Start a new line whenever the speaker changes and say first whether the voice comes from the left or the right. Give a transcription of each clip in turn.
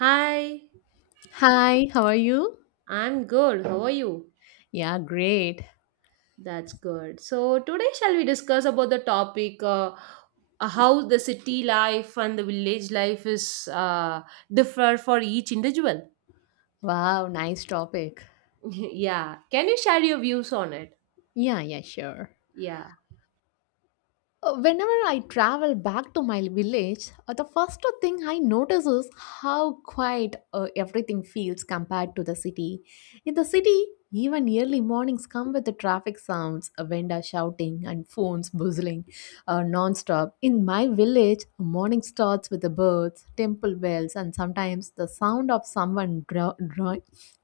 right: Hi.
left: Hi, how are you?
right: I'm good. How are you?
left: Yeah, great.
right: That's good. So today shall we discuss about the topic how the city life and the village life is differ for each individual?
left: Wow, nice topic.
right: Yeah. Can you share your views on it?
left: Yeah, yeah, sure.
right: Yeah.
left: Whenever I travel back to my village, the first thing I notice is how quiet everything feels compared to the city. In the city, even early mornings come with the traffic sounds, a vendor shouting, and phones buzzing non-stop. In my village, morning starts with the birds, temple bells, and sometimes the sound of someone draw, draw,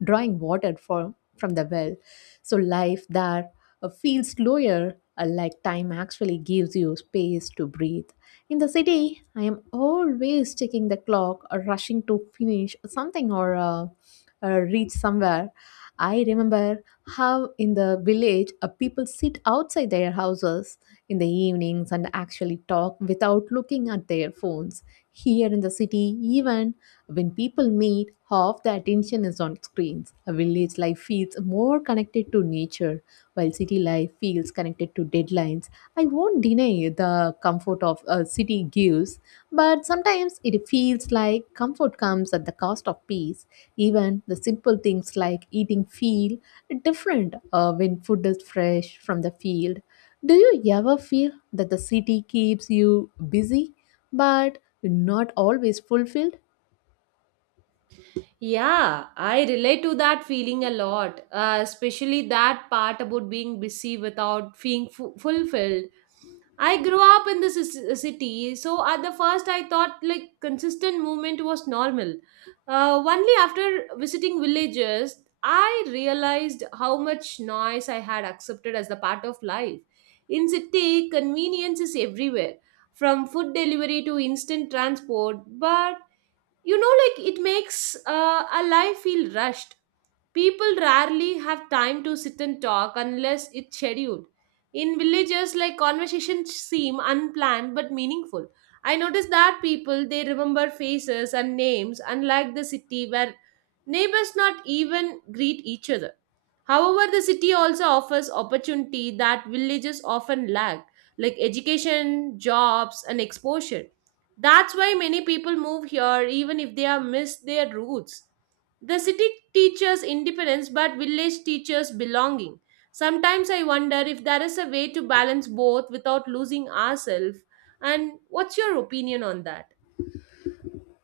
left: drawing water from the well. So life there feel slower, like time actually gives you space to breathe. In the city, I am always checking the clock or rushing to finish something or reach somewhere. I remember how in the village people sit outside their houses in the evenings and actually talk without looking at their phones. Here in the city, even when people meet, half the attention is on screens. A village life feels more connected to nature while city life feels connected to deadlines. I won't deny the comfort of a city gives, but sometimes it feels like comfort comes at the cost of peace. Even the simple things like eating feel different when food is fresh from the field. Do you ever feel that the city keeps you busy but not always fulfilled?
right: Yeah, I relate to that feeling a lot, especially that part about being busy without feeling fulfilled. I grew up in the city, so at the first I thought like consistent movement was normal. Only after visiting villages, I realized how much noise I had accepted as the part of life. In city, convenience is everywhere, from food delivery to instant transport, but you know like it makes a life feel rushed. People rarely have time to sit and talk unless it's scheduled. In villages, like, conversations seem unplanned but meaningful. I notice that people, they remember faces and names, unlike the city where neighbors not even greet each other. However, the city also offers opportunity that villages often lack, like education, jobs, and exposure. That's why many people move here even if they have missed their roots. The city teaches independence, but village teaches belonging. Sometimes I wonder if there is a way to balance both without losing ourselves. And what's your opinion on that?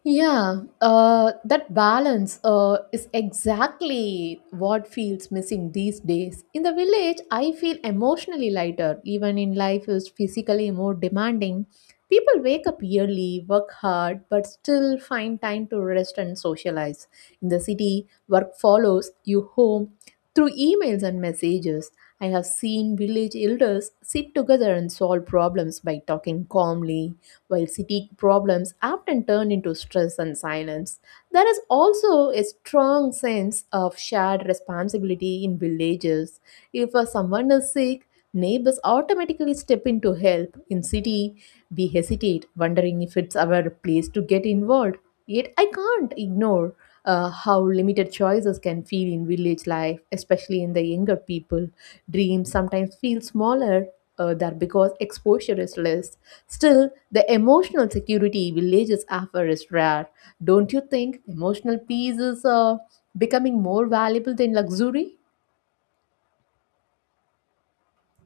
left: Yeah, that balance is exactly what feels missing these days. In the village, I feel emotionally lighter, even in life is physically more demanding. People wake up early, work hard, but still find time to rest and socialize. In the city, work follows you home through emails and messages. I have seen village elders sit together and solve problems by talking calmly while city problems often turn into stress and silence. There is also a strong sense of shared responsibility in villages. If someone is sick, neighbors automatically step in to help. In city, we hesitate, wondering if it's our place to get involved. Yet I can't ignore how limited choices can feel in village life, especially in the younger people. Dreams sometimes feel smaller there because exposure is less. Still, the emotional security villages offer is rare. Don't you think emotional peace is becoming more valuable than luxury?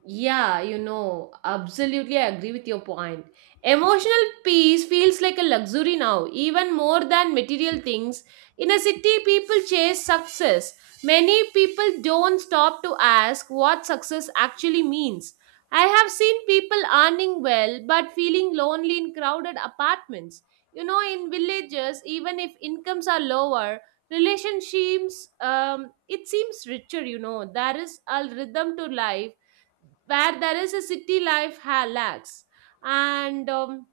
right: Yeah, you know, absolutely I agree with your point. Emotional peace feels like a luxury now, even more than material things. In a city, people chase success. Many people don't stop to ask what success actually means. I have seen people earning well but feeling lonely in crowded apartments. You know, in villages, even if incomes are lower, relationships, it seems richer. You know, there is a rhythm to life where there is a city life lacks. And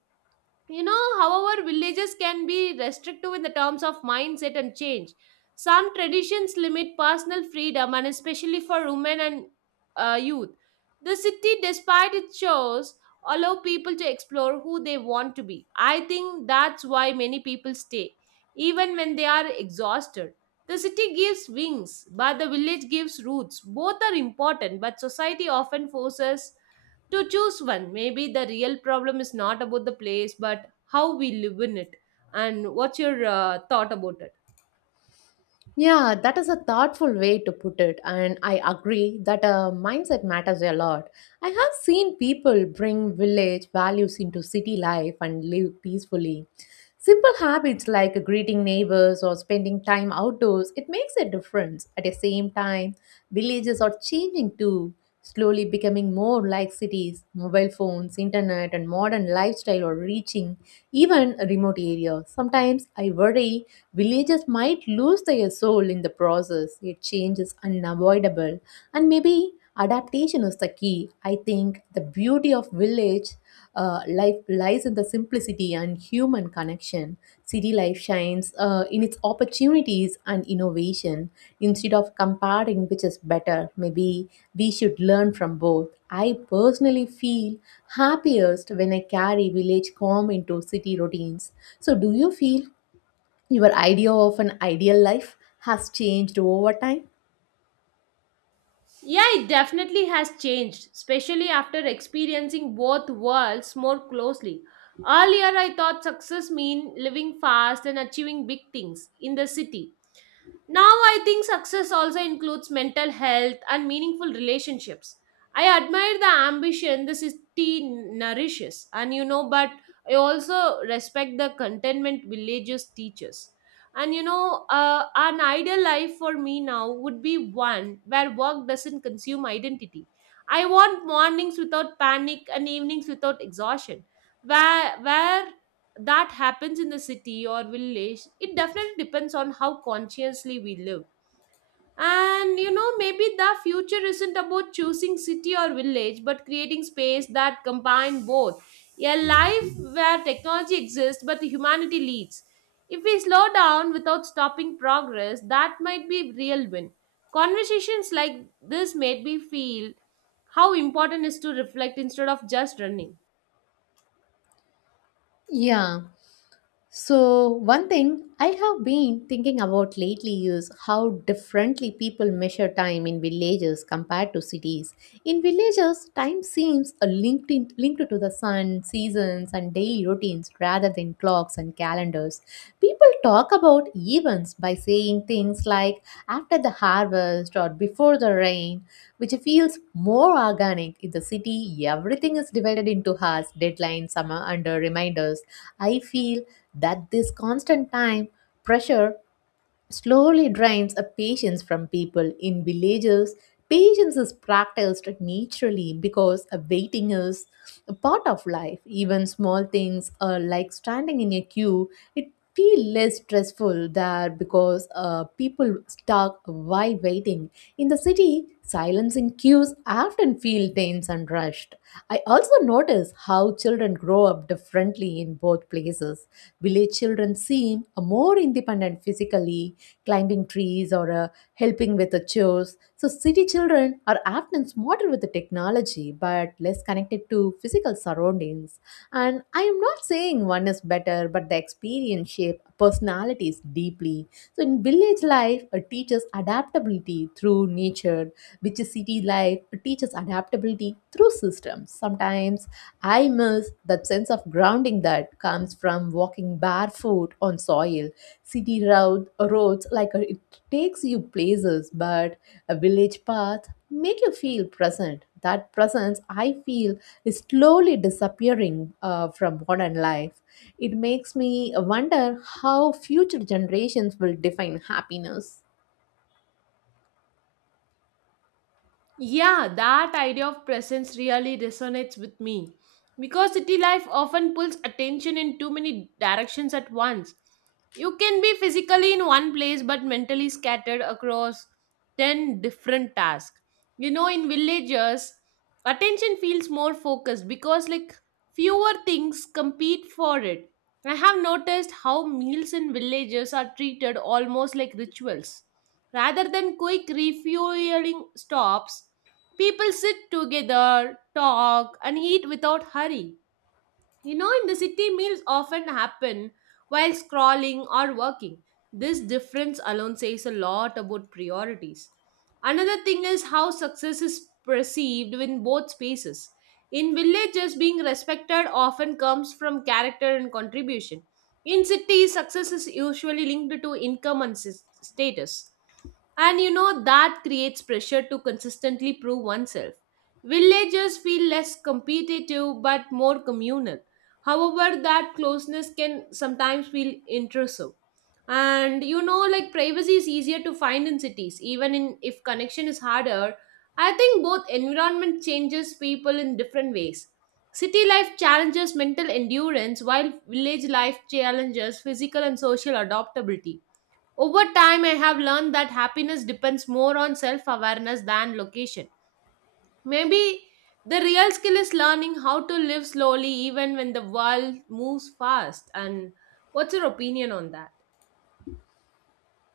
right: You know, however, villages can be restrictive in the terms of mindset and change. Some traditions limit personal freedom, and especially for women and youth. The city, despite its shows, allow people to explore who they want to be. I think that's why many people stay, even when they are exhausted. The city gives wings, but the village gives roots. Both are important, but society often forces to choose one. Maybe the real problem is not about the place, but how we live in it. And what's your thought about it?
left: Yeah, that is a thoughtful way to put it, and I agree that a mindset matters a lot. I have seen people bring village values into city life and live peacefully. Simple habits like greeting neighbors or spending time outdoors, it makes a difference. At the same time, villages are changing too, slowly becoming more like cities. Mobile phones, internet, and modern lifestyle are reaching even remote areas. Sometimes I worry villagers might lose their soul in the process, yet change is unavoidable. And maybe adaptation is the key. I think the beauty of village life lies in the simplicity and human connection. City life shines in its opportunities and innovation. Instead of comparing which is better, maybe we should learn from both. I personally feel happiest when I carry village calm into city routines. So, do you feel your idea of an ideal life has changed over time?
right: Yeah, it definitely has changed, especially after experiencing both worlds more closely. Earlier I thought success meant living fast and achieving big things in the city. Now I think success also includes mental health and meaningful relationships. I admire the ambition the city nourishes, and, you know, but I also respect the contentment villages teaches. And, you know, an ideal life for me now would be one where work doesn't consume identity. I want mornings without panic and evenings without exhaustion. Where that happens, in the city or village, it definitely depends on how consciously we live. And you know, maybe the future isn't about choosing city or village, but creating space that combine both. A life where technology exists but humanity leads. If we slow down without stopping progress, that might be a real win. Conversations like this made me feel how important it is to reflect instead of just running.
left: Yeah. So, one thing I have been thinking about lately is how differently people measure time in villages compared to cities. In villages, time seems linked to the sun, seasons, and daily routines rather than clocks and calendars. People talk about events by saying things like after the harvest or before the rain, which feels more organic. In the city, everything is divided into hours, deadlines, summer, and reminders. I feel that this constant time pressure slowly drains a patience from people. In villages, patience is practiced naturally because a waiting is a part of life. Even small things like standing in a queue it feel less stressful there, because people stuck while waiting. In the city, silence in queues often feel tense and rushed. I also notice how children grow up differently in both places. Village children seem more independent physically, climbing trees or helping with the chores. So, city children are often smarter with the technology but less connected to physical surroundings. And I am not saying one is better, but the experience shape personalities deeply. So, in village life, it teaches adaptability through nature, which is city life teaches adaptability through systems. Sometimes I miss that sense of grounding that comes from walking barefoot on soil. Roads, like it takes you places, but a village path make you feel present. That presence, I feel, is slowly disappearing from modern life. It makes me wonder how future generations will define happiness.
right: Yeah, that idea of presence really resonates with me, because city life often pulls attention in too many directions at once. You can be physically in one place but mentally scattered across 10 different tasks. You know, in villages, attention feels more focused because, like, fewer things compete for it. I have noticed how meals in villages are treated almost like rituals. Rather than quick refueling stops, people sit together, talk, and eat without hurry. You know, in the city, meals often happen while scrolling or working. This difference alone says a lot about priorities. Another thing is how success is perceived in both spaces. In villages, being respected often comes from character and contribution. In cities, success is usually linked to income and status. And you know, that creates pressure to consistently prove oneself. Villagers feel less competitive but more communal. However, that closeness can sometimes feel intrusive. And you know, like, privacy is easier to find in cities, even in if connection is harder. I think both environment changes people in different ways. City life challenges mental endurance, while village life challenges physical and social adaptability. Over time, I have learned that happiness depends more on self awareness than location. Maybe the real skill is learning how to live slowly even when the world moves fast. And what's your opinion on that?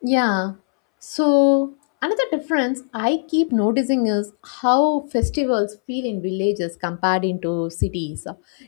left: Yeah. So, another difference I keep noticing is how festivals feel in villages compared into cities.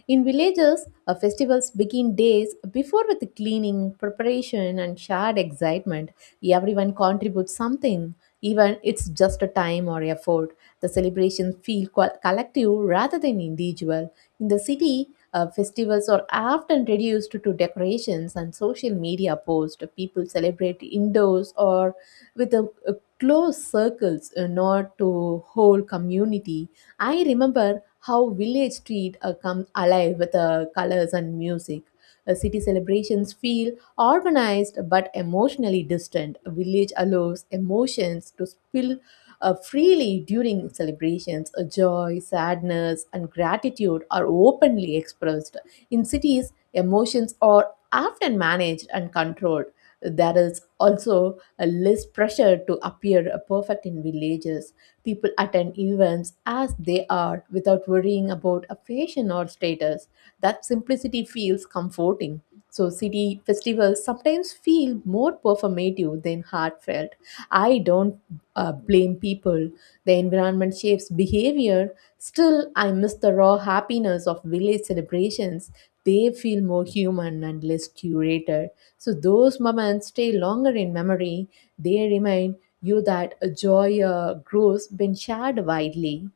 left: In villages, festivals begin days before with cleaning, preparation, and shared excitement. Everyone contributes something, even it's just a time or effort. The celebrations feel collective rather than individual. In the city, festivals are often reduced to decorations and social media posts. People celebrate indoors or with a close circles, not to whole community. I remember how village street come alive with colors and music. City celebrations feel organized but emotionally distant. Village allows emotions to spill freely during celebrations. Joy, sadness, and gratitude are openly expressed. In cities, emotions are often managed and controlled. There is also a less pressure to appear perfect in villages. People attend events as they are without worrying about a fashion or status. That simplicity feels comforting. So, city festivals sometimes feel more performative than heartfelt. I don't blame people. The environment shapes behavior. Still, I miss the raw happiness of village celebrations. They feel more human and less curated. So, those moments stay longer in memory. They remind you that a joy grows when shared widely.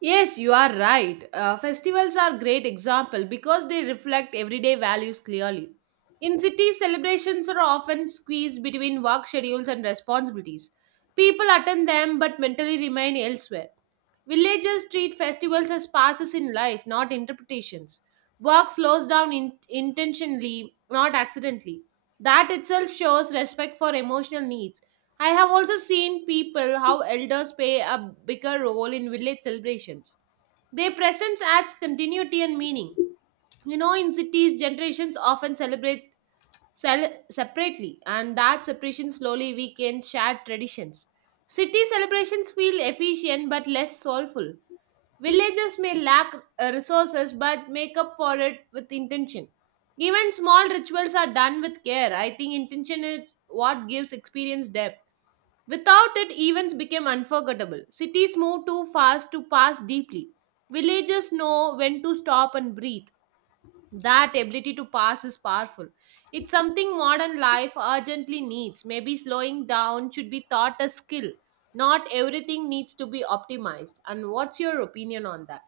right: Yes, you are right. Festivals are great example because they reflect everyday values clearly. In cities, celebrations are often squeezed between work schedules and responsibilities. People attend them but mentally remain elsewhere. Villagers treat festivals as passes in life, not interpretations. Work slows down intentionally, not accidentally. That itself shows respect for emotional needs. I have also seen people how elders play a bigger role in village celebrations. Their presence adds continuity and meaning. You know, in cities, generations often celebrate separately, and that separation slowly weakens shared traditions. City celebrations feel efficient but less soulful. Villages may lack resources but make up for it with intention. Even small rituals are done with care. I think intention is what gives experience depth. Without it, events became unforgettable. Cities move too fast to pass deeply. Villages know when to stop and breathe. That ability to pass is powerful. It's something modern life urgently needs. Maybe slowing down should be taught a skill. Not everything needs to be optimized. And what's your opinion on that?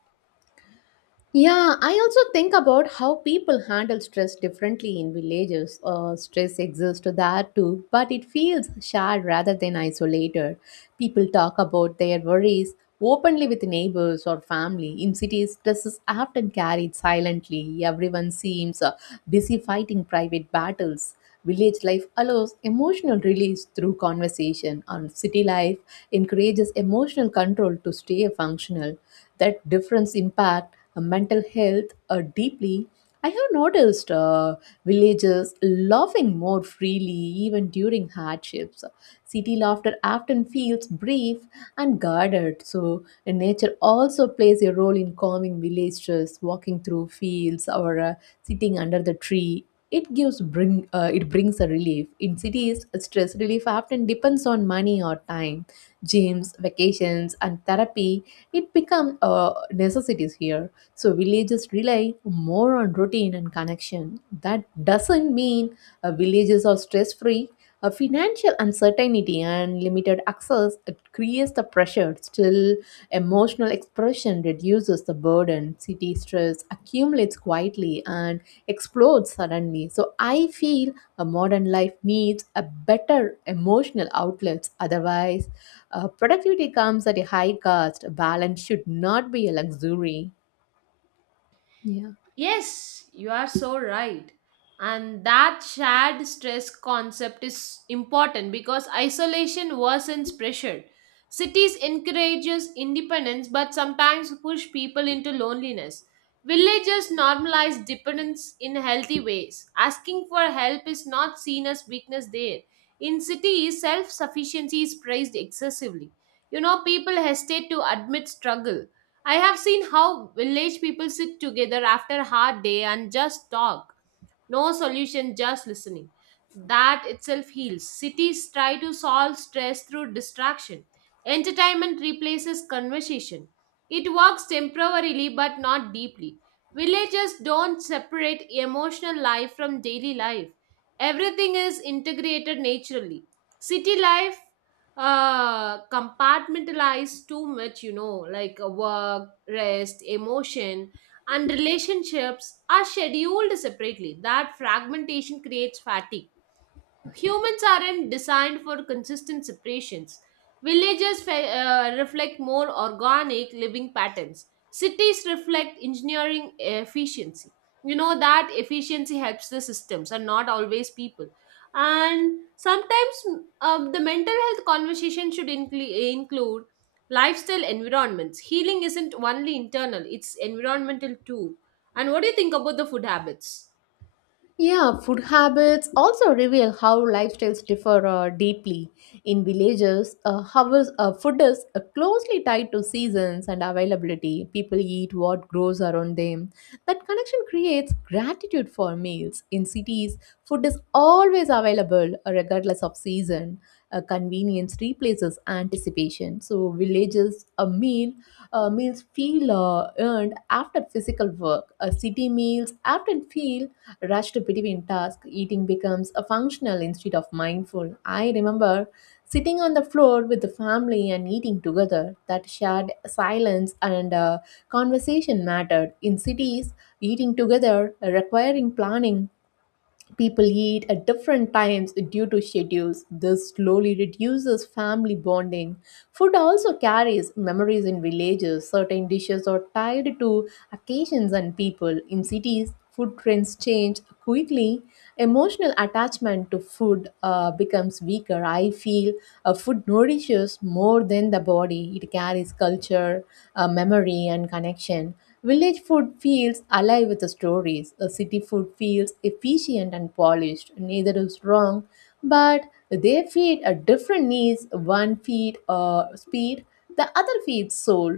left: Yeah, I also think about how people handle stress differently in villages. Stress exists there too, but it feels shared rather than isolated. People talk about their worries openly with neighbors or family. In cities, stress is often carried silently. Everyone seems busy fighting private battles. Village life allows emotional release through conversation, and city life encourages emotional control to stay functional. That difference impact mental health deeply. I have noticed villagers laughing more freely even during hardships. City laughter often feels brief and guarded. So nature also plays a role in calming villagers. Walking through fields or sitting under the tree, it gives bring it brings a relief. In cities, stress relief often depends on money or time. Gyms, vacations, and therapy, it become necessities here. So villages rely more on routine and connection. That doesn't mean villages are stress free. A financial uncertainty and limited access, it creates the pressure. Still, emotional expression reduces the burden. City stress accumulates quietly and explodes suddenly. So I feel a modern life needs a better emotional outlets. Otherwise, productivity comes at a high cost. Balance should not be a luxury. Yeah.
right: Yes, you are so right. And that shared stress concept is important because isolation worsens pressure. Cities encourages independence but sometimes push people into loneliness. Villages normalize dependence in healthy ways. Asking for help is not seen as weakness there. In cities, self-sufficiency is praised excessively. You know, people hesitate to admit struggle. I have seen how village people sit together after a hard day and just talk. No solution, just listening. That itself heals. Cities try to solve stress through distraction. Entertainment replaces conversation. It works temporarily but not deeply. Villages don't separate emotional life from daily life. Everything is integrated naturally. City life compartmentalized too much, you know, like, work, rest, emotion, and relationships are scheduled separately. That fragmentation creates fatigue. Humans aren't designed for consistent separations. Villages reflect more organic living patterns. Cities reflect engineering efficiency. You know, that efficiency helps the systems and not always people. And sometimes, the mental health conversation should include lifestyle environments. Healing isn't only internal, it's environmental too. And what do you think about the food habits?
left: Yeah, food habits also reveal how lifestyles differ deeply. In villages, food is closely tied to seasons and availability. People eat what grows around them. That connection creates gratitude for meals. In cities, food is always available regardless of season. Convenience replaces anticipation. So villages, meals feel earned after physical work. City meals often feel rushed between tasks. Eating becomes a functional instead of mindful. I remember sitting on the floor with the family and eating together. That shared silence and conversation mattered. In cities, eating together requiring planning. People eat at different times due to schedules. This slowly reduces family bonding. Food also carries memories in villages. Certain dishes are tied to occasions and people. In cities, food trends change quickly. Emotional attachment to food becomes weaker. I feel food nourishes more than the body. It carries culture, memory, and connection. Village food feels alive with the stories. A city food feels efficient and polished. Neither is wrong, but they feed a different needs. One feed speed, the other feeds soul.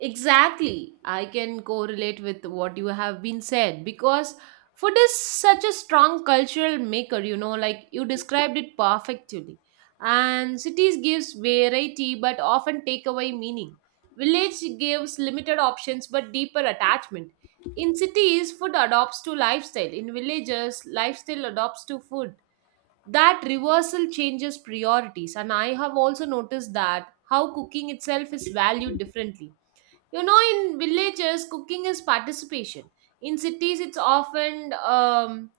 right: Exactly. I can correlate with what you have been said, because food is such a strong cultural maker, you know, like, you described it perfectly. And cities gives variety but often take away meaning. Village gives limited options but deeper attachment. In cities, food adopts to lifestyle. In villages, lifestyle adopts to food. That reversal changes priorities. And I have also noticed that how cooking itself is valued differently. You know, in villages, cooking is participation. In cities, it's often,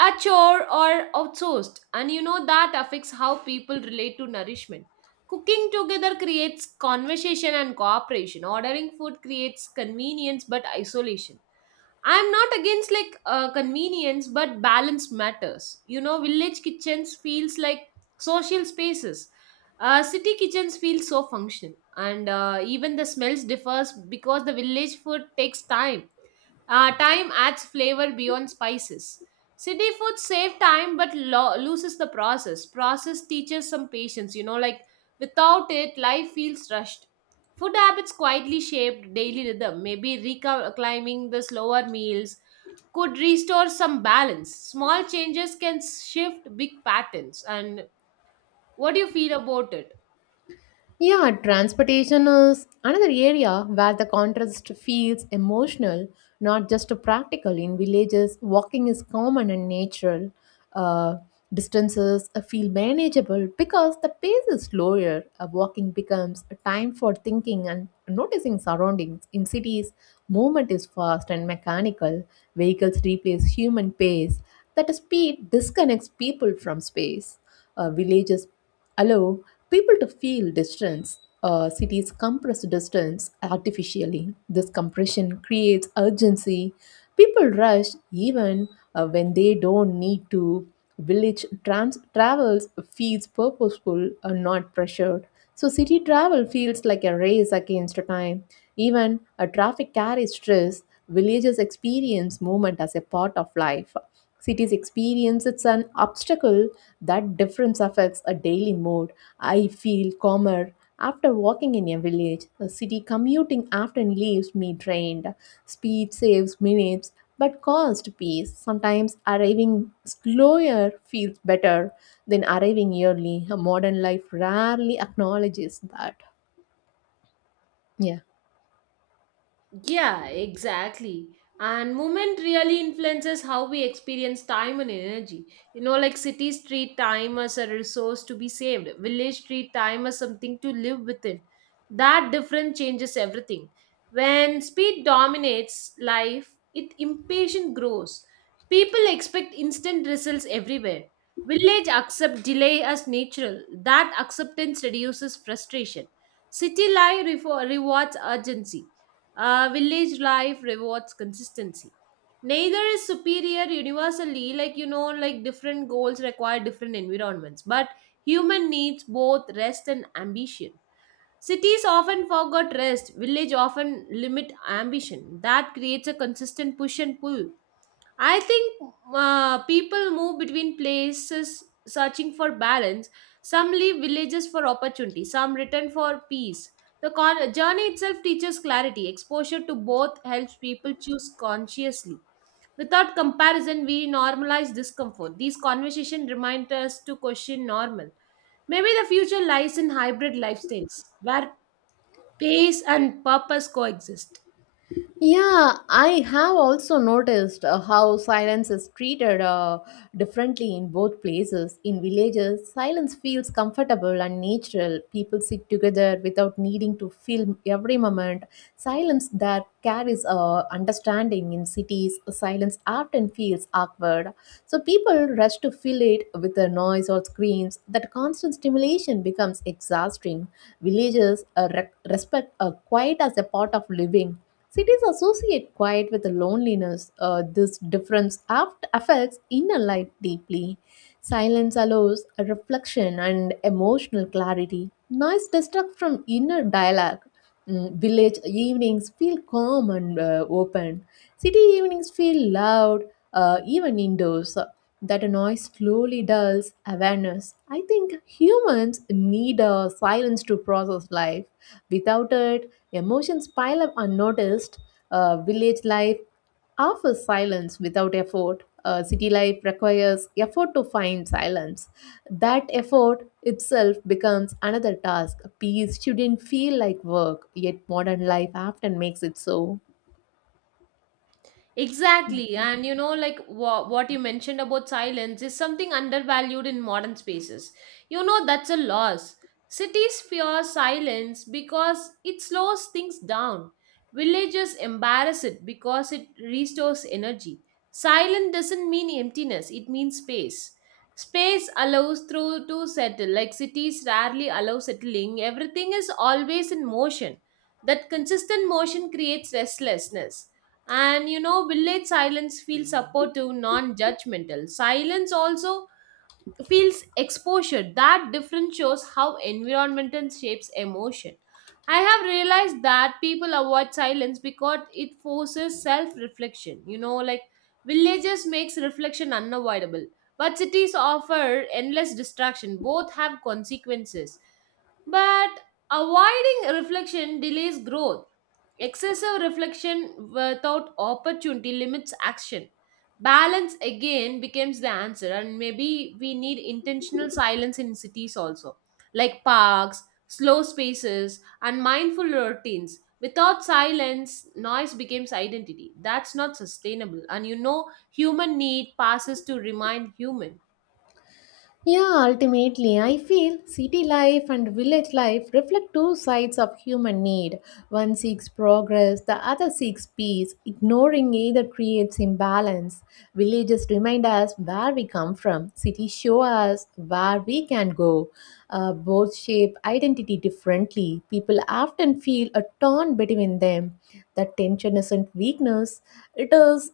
right: a chore or outsourced. And you know, that affects how people relate to nourishment. Cooking together creates conversation and cooperation. Ordering food creates convenience but isolation. I'm not against like, convenience, but balance matters. You know, village kitchens feels like social spaces. City kitchens feel so functional, and, even the smells differs because the village food takes time. Time adds flavor beyond spices. City food save time but loses the process. Process teaches some patience, you know, like, without it, life feels rushed. Food habits quietly shaped daily rhythm. Maybe reclimbing the slower meals could restore some balance. Small changes can shift big patterns. And what do you feel about it?
left: Yeah, transportation is another area where the contrast feels emotional, not just practical. In villages, walking is common and natural. Uh, Distances feel manageable because the pace is slower. Walking becomes a time for thinking and noticing surroundings. In cities, movement is fast and mechanical. Vehicles replace human pace. That speed disconnects people from space. Villages allow people to feel distance. Cities compress distance artificially. This compression creates urgency. People rush even when they don't need to. Travels feels purposeful and not pressured. So city travel feels like a race against time. Even a traffic carries stress. Villages experience movement as a part of life. Cities experience it's an obstacle. That difference affects a daily mood. I feel calmer after walking in a village. A city commuting often leaves me drained. Speed saves minutes but cost peace. Sometimes arriving slower feels better than arriving early. A modern life rarely acknowledges that. Yeah.
right: Yeah, exactly. And movement really influences how we experience time and energy. You know, like, cities treat time as a resource to be saved, village treat time as something to live within. That difference changes everything. When speed dominates life, it impatient grows. People expect instant results everywhere. Village accept delay as natural. That acceptance reduces frustration. City life rewards urgency, village life rewards consistency. Neither is superior universally, like, you know, like, different goals require different environments, but human needs both rest and ambition. Cities often forget rest, village often limit ambition. That creates a consistent push and pull. I think people move between places searching for balance. Some leave villages for opportunity, some return for peace. The journey itself teaches clarity. Exposure to both helps people choose consciously. Without comparison, we normalize discomfort. These conversations remind us to question normal. Maybe the future lies in hybrid lifestyles where pace and purpose coexist.
left: Yeah, I have also noticed how silence is treated differently in both places. In villages, silence feels comfortable and natural. People sit together without needing to film every moment. Silence that carries understanding in cities, silence often feels awkward. So people rush to fill it with a noise or screams. That constant stimulation becomes exhausting. Villages respect quiet as a part of living. Cities associate quiet with loneliness. This difference affects inner life deeply. Silence allows a reflection and emotional clarity. Noise distracts from inner dialogue. Village evenings feel calm and open. City evenings feel loud, even indoors. That noise slowly dulls awareness. I think humans need a silence to process life. Without it, emotions pile up unnoticed. Village life offers silence without effort. City life requires effort to find silence. That effort itself becomes another task. Peace shouldn't feel like work, yet modern life often makes it so.
right: Exactly. And, you know, like, what you mentioned about silence is something undervalued in modern spaces. You know, that's a loss. Cities fear silence because it slows things down. Villages embarrass it because it restores energy. Silence doesn't mean emptiness, it means space. Space allows through to settle. Like, cities rarely allow settling. Everything is always in motion. That consistent motion creates restlessness. And you know, village silence feels supportive, non judgmental. Silence also feels exposure. That difference shows how environmental shapes emotion. I have realized that people avoid silence because it forces self reflection. You know, like, villages makes reflection unavoidable, but cities offer endless distraction. Both have consequences. But avoiding reflection delays growth. Excessive reflection without opportunity limits action. Balance again becomes the answer, and maybe we need intentional silence in cities also, like parks, slow spaces, and mindful routines. Without silence, noise becomes identity. That's not sustainable. And you know, human need passes to remind human.
left: Yeah, ultimately, I feel city life and village life reflect two sides of human need. One seeks progress, the other seeks peace. Ignoring either creates imbalance. Villages remind us where we come from, cities show us where we can go. Both shape identity differently. People often feel a torn between them. That tension isn't weakness, it is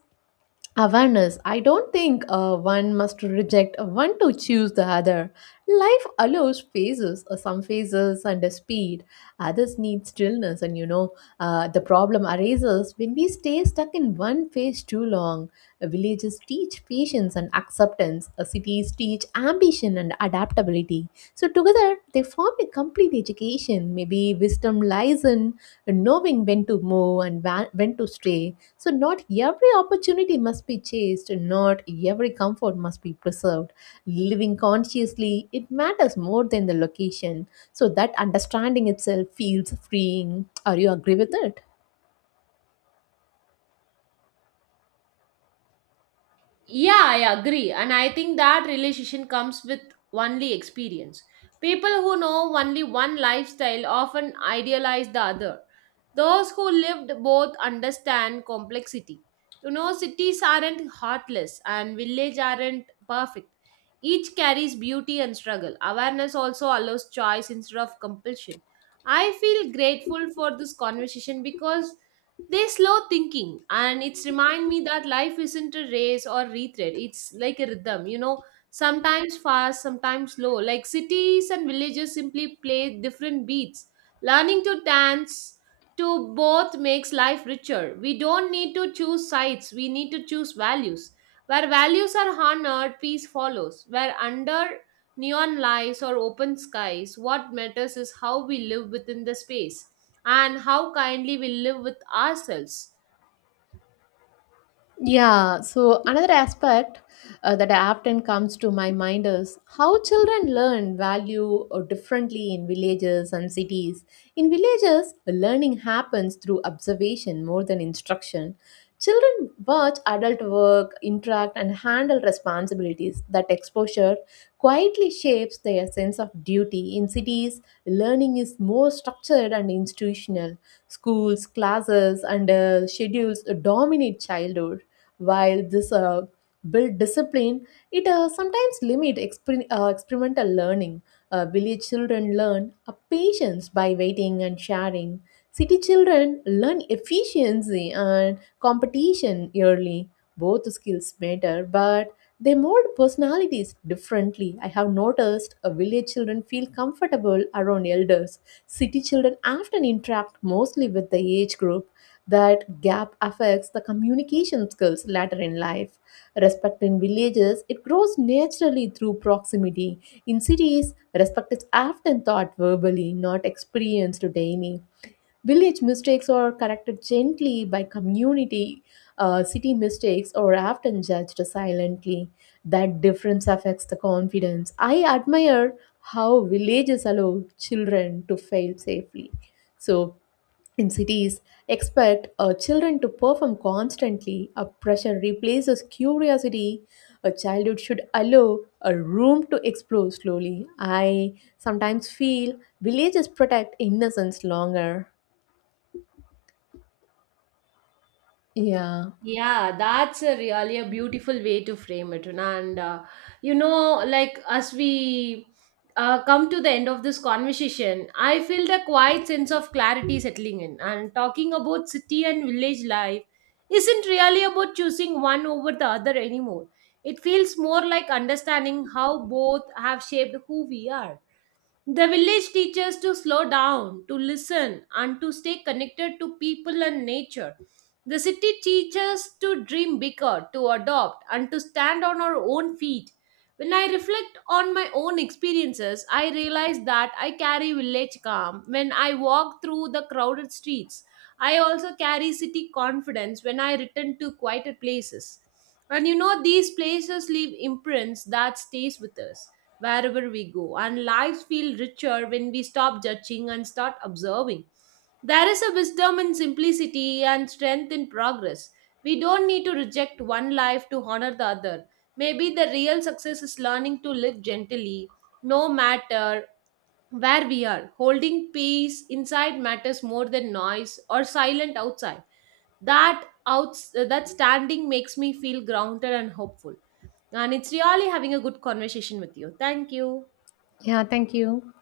left: awareness. I don't think one must reject one to choose the other. Life allows phases. Some phases under speed, others need stillness. And you know, the problem arises when we stay stuck in one phase too long. Villages teach patience and acceptance. Cities teach ambition and adaptability. So together they form a complete education. Maybe wisdom lies in knowing when to move and when to stray. So, not every opportunity must be chased, not every comfort must be preserved. Living consciously, it matters more than the location. So, that understanding itself feels freeing. Are you agree with it?
right: Yeah, I agree. And I think that realization comes with only experience. People who know only one lifestyle often idealize the other. Those who lived both understand complexity. You know, cities aren't heartless and village aren't perfect. Each carries beauty and struggle. Awareness also allows choice instead of compulsion. I feel grateful for this conversation, because they slow thinking and it's remind me that life isn't a race or retread, it's like a rhythm, you know, sometimes fast, sometimes slow, like cities and villages simply play different beats. Learning to dance to both makes life richer. We don't need to choose sides, we need to choose values. Where values are honored, peace follows. Where under neon lights or open skies, what matters is how we live within the space, and how kindly we live with ourselves.
left: Yeah, so another aspect that often comes to my mind is how children learn value differently in villages and cities. In villages, learning happens through observation more than instruction. Children watch adult work, interact, and handle responsibilities. That exposure quietly shapes their sense of duty. In cities, learning is more structured and institutional. Schools, classes, and schedules dominate childhood. While this build discipline, it sometimes limit experimental learning. Village children learn a patience by waiting and sharing. City children learn efficiency and competition early. Both skills matter, but they mold personalities differently. I have noticed village children feel comfortable around elders. City children often interact mostly with the age group. That gap affects the communication skills later in life. Respect in villages, it grows naturally through proximity. In cities, respect is often taught verbally, not experienced daily. Village mistakes are corrected gently by community. City mistakes are often judged silently. That difference affects the confidence. I admire how villages allow children to fail safely. So in cities, expect children to perform constantly. A pressure replaces curiosity. A childhood should allow a room to explore slowly. I sometimes feel villages protect innocence longer. Yeah.
right: Yeah, that's a really a beautiful way to frame it. And, you know, like, as we, come to the end of this conversation, I feel the quiet sense of clarity settling in. And talking about city and village life isn't really about choosing one over the other anymore. It feels more like understanding how both have shaped who we are. The village teaches to slow down, to listen, and to stay connected to people and nature. The city teaches to dream bigger, to adopt, and to stand on our own feet. When I reflect on my own experiences, I realize that I carry village calm when I walk through the crowded streets. I also carry city confidence when I return to quieter places. And you know, these places leave imprints that stays with us wherever we go, and lives feel richer when we stop judging and start observing. There is a wisdom in simplicity and strength in progress. We don't need to reject one life to honor the other. Maybe the real success is learning to live gently, no matter where we are. Holding peace inside matters more than noise or silent outside. That out that standing makes me feel grounded and hopeful. And it's really having a good conversation with you. Thank you.
left: Yeah, thank you.